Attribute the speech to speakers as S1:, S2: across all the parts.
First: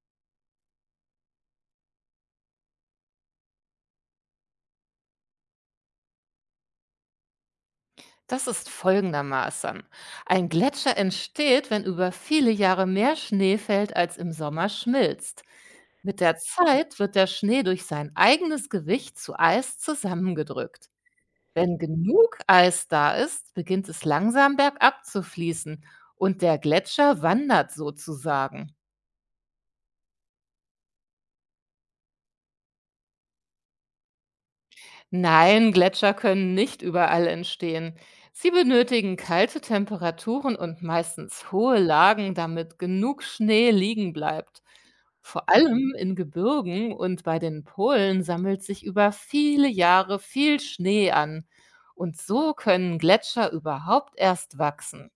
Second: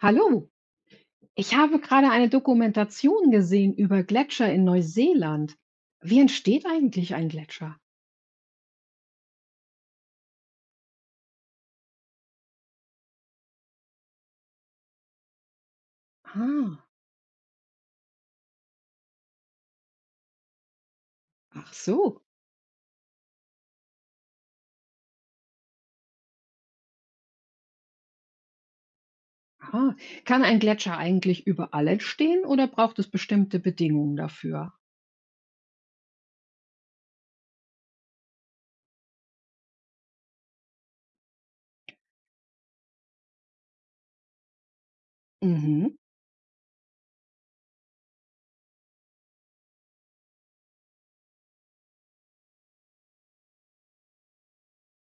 S1: Hallo, ich habe gerade eine Dokumentation gesehen über Gletscher in Neuseeland. Wie entsteht eigentlich ein Gletscher?
S2: Das ist folgendermaßen. Ein Gletscher entsteht, wenn über viele Jahre mehr Schnee fällt, als im Sommer schmilzt. Mit der
S1: Ah,
S2: Zeit wird der Schnee durch sein eigenes Gewicht zu Eis zusammengedrückt.
S1: ach
S2: Wenn
S1: so.
S2: genug Eis da ist, beginnt es langsam bergab zu fließen und der Gletscher wandert sozusagen.
S1: Ah, Kann ein Gletscher eigentlich überall entstehen oder braucht es bestimmte Bedingungen dafür?
S2: Nein, Gletscher können nicht überall entstehen. Sie benötigen kalte Temperaturen und meistens hohe Lagen, damit genug Schnee liegen bleibt. Vor
S1: Mhm.
S2: allem in Gebirgen und bei den Polen sammelt sich über viele Jahre viel Schnee an. Und so können Gletscher überhaupt erst wachsen.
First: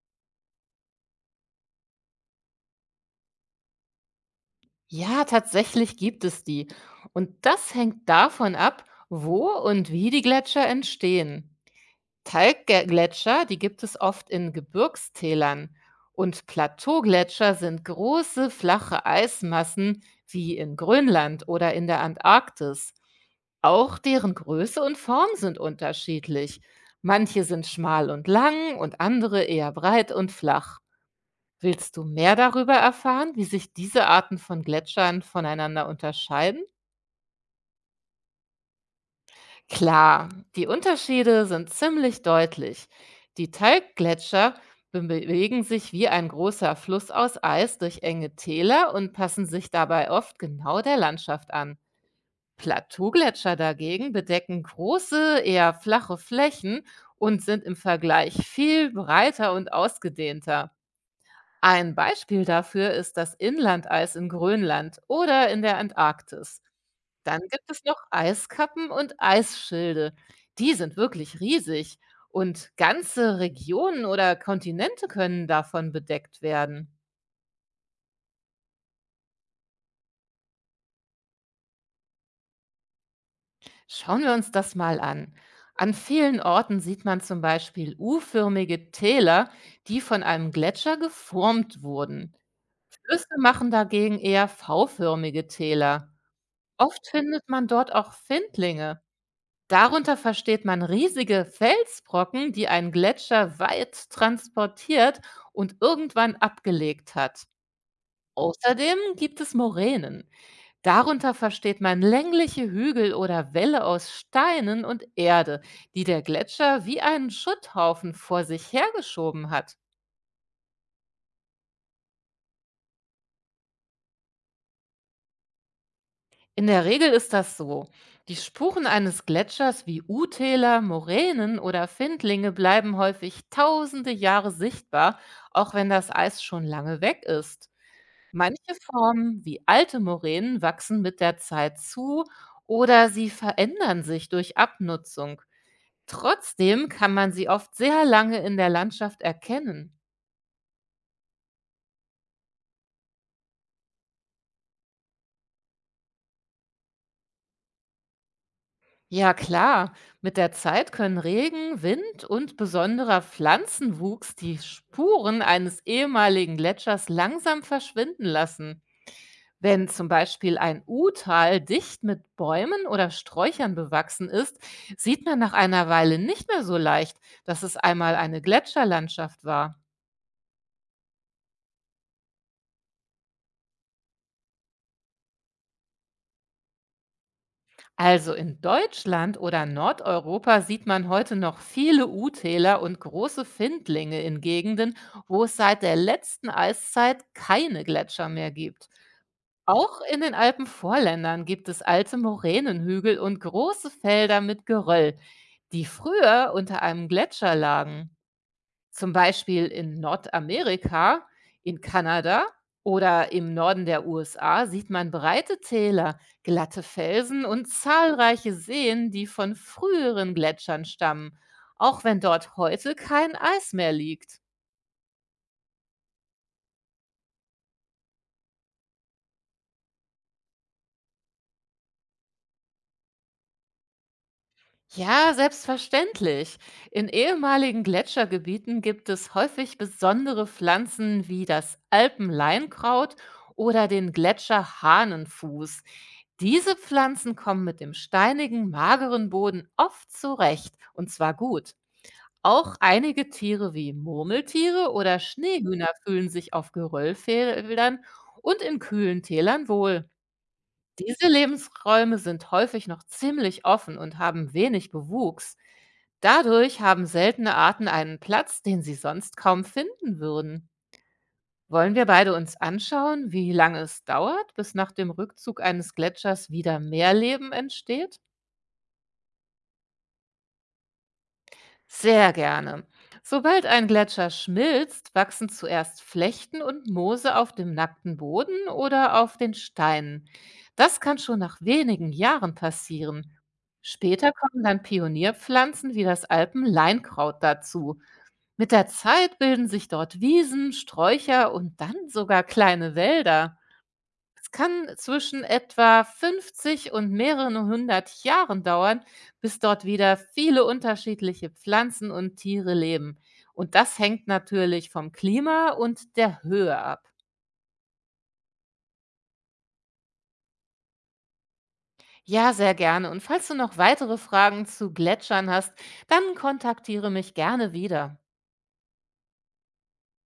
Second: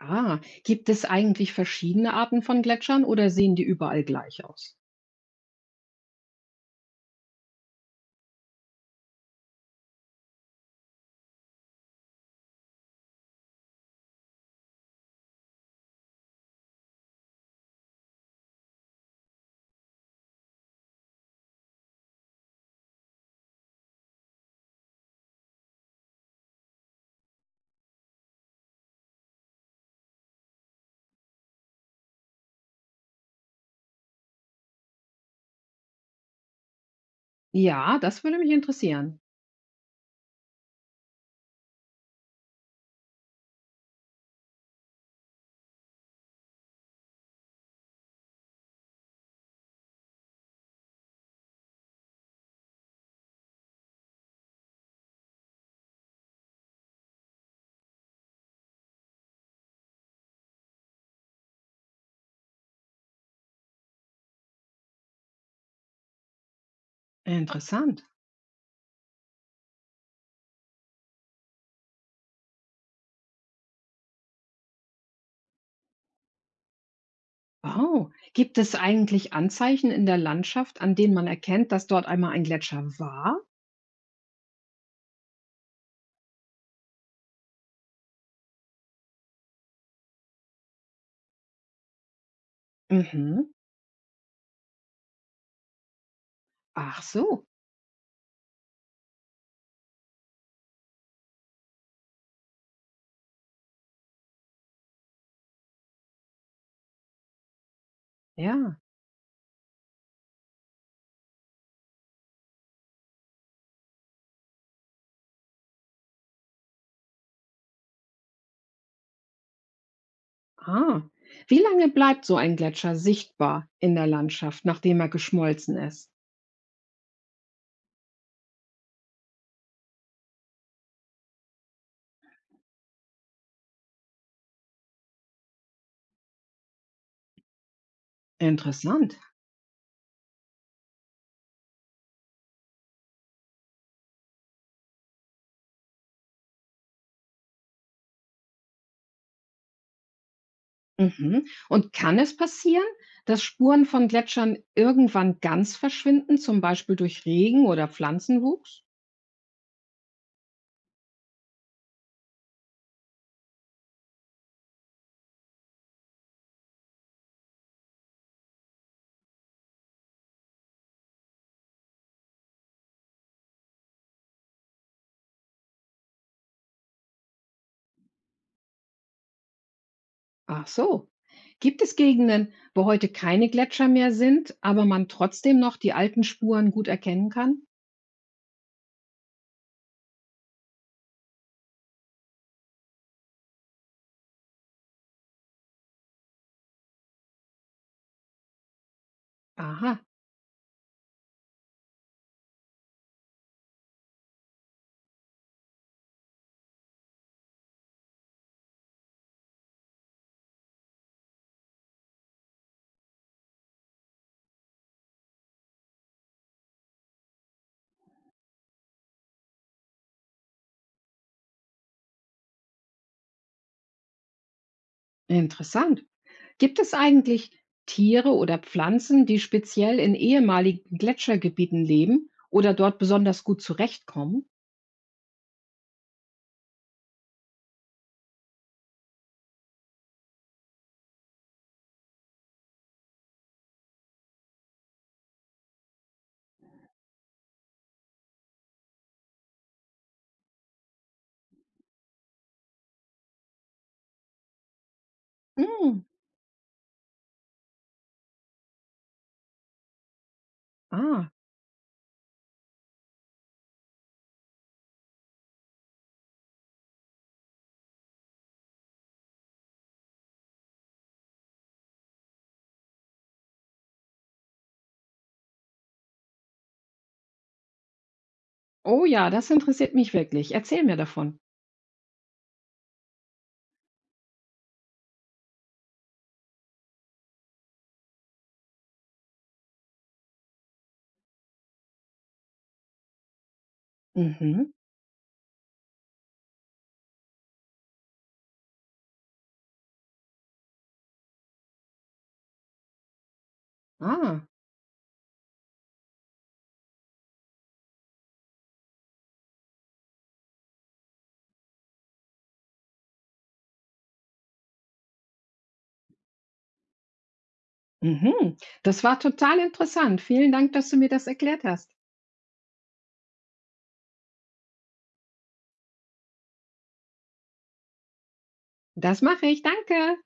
S1: Gibt es eigentlich verschiedene Arten von Gletschern oder sehen die überall gleich aus?
S2: Ja, tatsächlich gibt es die. Und das hängt davon ab, wo und wie die Gletscher entstehen. Talgge, die gibt es oft in Gebirgstälern. Und Plateaugletscher sind große, flache Eismassen wie in Grönland oder in der Antarktis. Auch deren Größe und Form sind unterschiedlich. Manche sind schmal und lang und andere eher breit und flach. Willst du mehr darüber erfahren, wie sich diese Arten von Gletschern voneinander unterscheiden?
S1: Ja, das würde mich interessieren.
S2: Klar, die Unterschiede sind ziemlich deutlich. Die Talggletscher bewegen sich wie ein großer Fluss aus Eis durch enge Täler und passen sich dabei oft genau der Landschaft an. Plateaugletscher dagegen bedecken große, eher flache Flächen und sind im Vergleich viel breiter und ausgedehnter. Ein Beispiel dafür ist das Inlandeis in Grönland oder in der Antarktis. Dann gibt es noch
S1: Interessant.
S2: Eiskappen und Eisschilde. Die sind wirklich riesig und ganze Regionen oder Kontinente können davon bedeckt werden.
S1: Oh, gibt es eigentlich Anzeichen in der Landschaft, an denen man erkennt, dass dort einmal ein Gletscher war?
S2: Schauen wir uns das mal an. An vielen Orten sieht man zum Beispiel U-förmige Täler, die von einem Gletscher geformt wurden. Flüsse
S1: Mhm.
S2: machen dagegen eher V-förmige Täler.
S1: Ach
S2: Oft
S1: so,
S2: findet man dort auch Findlinge. Darunter versteht man riesige Felsbrocken, die ein Gletscher weit transportiert und irgendwann abgelegt hat.
S1: ja.
S2: Außerdem gibt es Moränen. Darunter versteht man längliche Hügel oder Wälle aus Steinen und Erde, die der Gletscher wie einen Schutthaufen vor sich hergeschoben hat.
S1: Ah. Wie lange bleibt so ein Gletscher sichtbar in der Landschaft, nachdem er geschmolzen ist?
S2: In der Regel ist das so. Die Spuren eines Gletschers wie U-Täler, Moränen oder Findlinge bleiben häufig tausende Jahre sichtbar, auch wenn das Eis schon lange weg ist. Manche
S1: Interessant.
S2: Formen wie alte Moränen wachsen mit der Zeit zu oder sie verändern sich durch Abnutzung. Trotzdem kann man sie oft sehr lange in der Landschaft erkennen.
S1: Mhm. Und kann es passieren, dass Spuren von Gletschern irgendwann ganz verschwinden, zum Beispiel durch Regen oder Pflanzenwuchs?
S2: Ja, klar. Mit der Zeit können Regen, Wind und besonderer Pflanzenwuchs die Spuren eines ehemaligen Gletschers langsam verschwinden lassen. Wenn zum Beispiel ein U-Tal dicht mit Bäumen oder Sträuchern bewachsen ist, sieht man nach einer Weile nicht mehr so leicht, dass es einmal eine Gletscherlandschaft war.
S1: Ach so. Gibt es Gegenden, wo heute keine Gletscher mehr sind, aber man trotzdem noch die alten Spuren gut erkennen kann?
S2: Also in Deutschland oder Nordeuropa sieht man heute noch viele U-Täler und große Findlinge in Gegenden, wo es seit der letzten Eiszeit keine Gletscher mehr gibt. Auch
S1: Aha,
S2: in den Alpenvorländern gibt es alte Moränenhügel und große Felder mit Geröll, die früher unter einem Gletscher lagen. Zum Beispiel in Nordamerika, in Kanada oder im Norden der USA sieht man breite Täler, glatte Felsen und zahlreiche Seen, die von früheren Gletschern stammen, auch wenn dort heute kein Eis mehr liegt.
S1: interessant. Gibt es eigentlich Tiere oder Pflanzen, die speziell in ehemaligen Gletschergebieten leben oder dort besonders gut zurechtkommen?
S2: Ja, selbstverständlich. In ehemaligen Gletschergebieten gibt es häufig besondere Pflanzen wie das Alpenleinkraut oder den Gletscherhahnenfuß. Diese Pflanzen kommen mit dem steinigen, mageren Boden oft zurecht und zwar gut. Auch einige Tiere wie Murmeltiere oder Schneehühner
S1: Mm,
S2: fühlen sich auf Geröllfeldern und in kühlen Tälern wohl. Diese
S1: ah,
S2: Lebensräume sind häufig noch ziemlich offen und haben wenig Bewuchs. Dadurch haben seltene Arten einen Platz, den sie sonst kaum finden würden. Wollen wir beide uns anschauen, wie lange es dauert, bis nach dem Rückzug eines Gletschers wieder mehr Leben entsteht?
S1: oh ja, das interessiert mich wirklich. Erzähl mir davon.
S2: Sehr gerne. Sobald ein Gletscher schmilzt, wachsen zuerst Flechten und Moose auf dem nackten Boden oder auf den Steinen. Das kann schon nach wenigen Jahren passieren. Später kommen
S1: Mhm,
S2: dann Pionierpflanzen wie das Alpenleinkraut dazu. Mit der Zeit bilden sich dort Wiesen, Sträucher und dann sogar kleine Wälder.
S1: ah,
S2: Es kann zwischen etwa 50 und mehreren 100 Jahren dauern, bis dort wieder viele unterschiedliche Pflanzen und Tiere leben. Und das hängt natürlich vom Klima und der Höhe ab.
S1: mhm. Das war total interessant. Vielen Dank, dass du mir das erklärt hast.
S2: Ja, sehr gerne. Und falls du noch weitere Fragen zu Gletschern hast, dann kontaktiere mich gerne wieder.
S1: Das mache ich. Danke.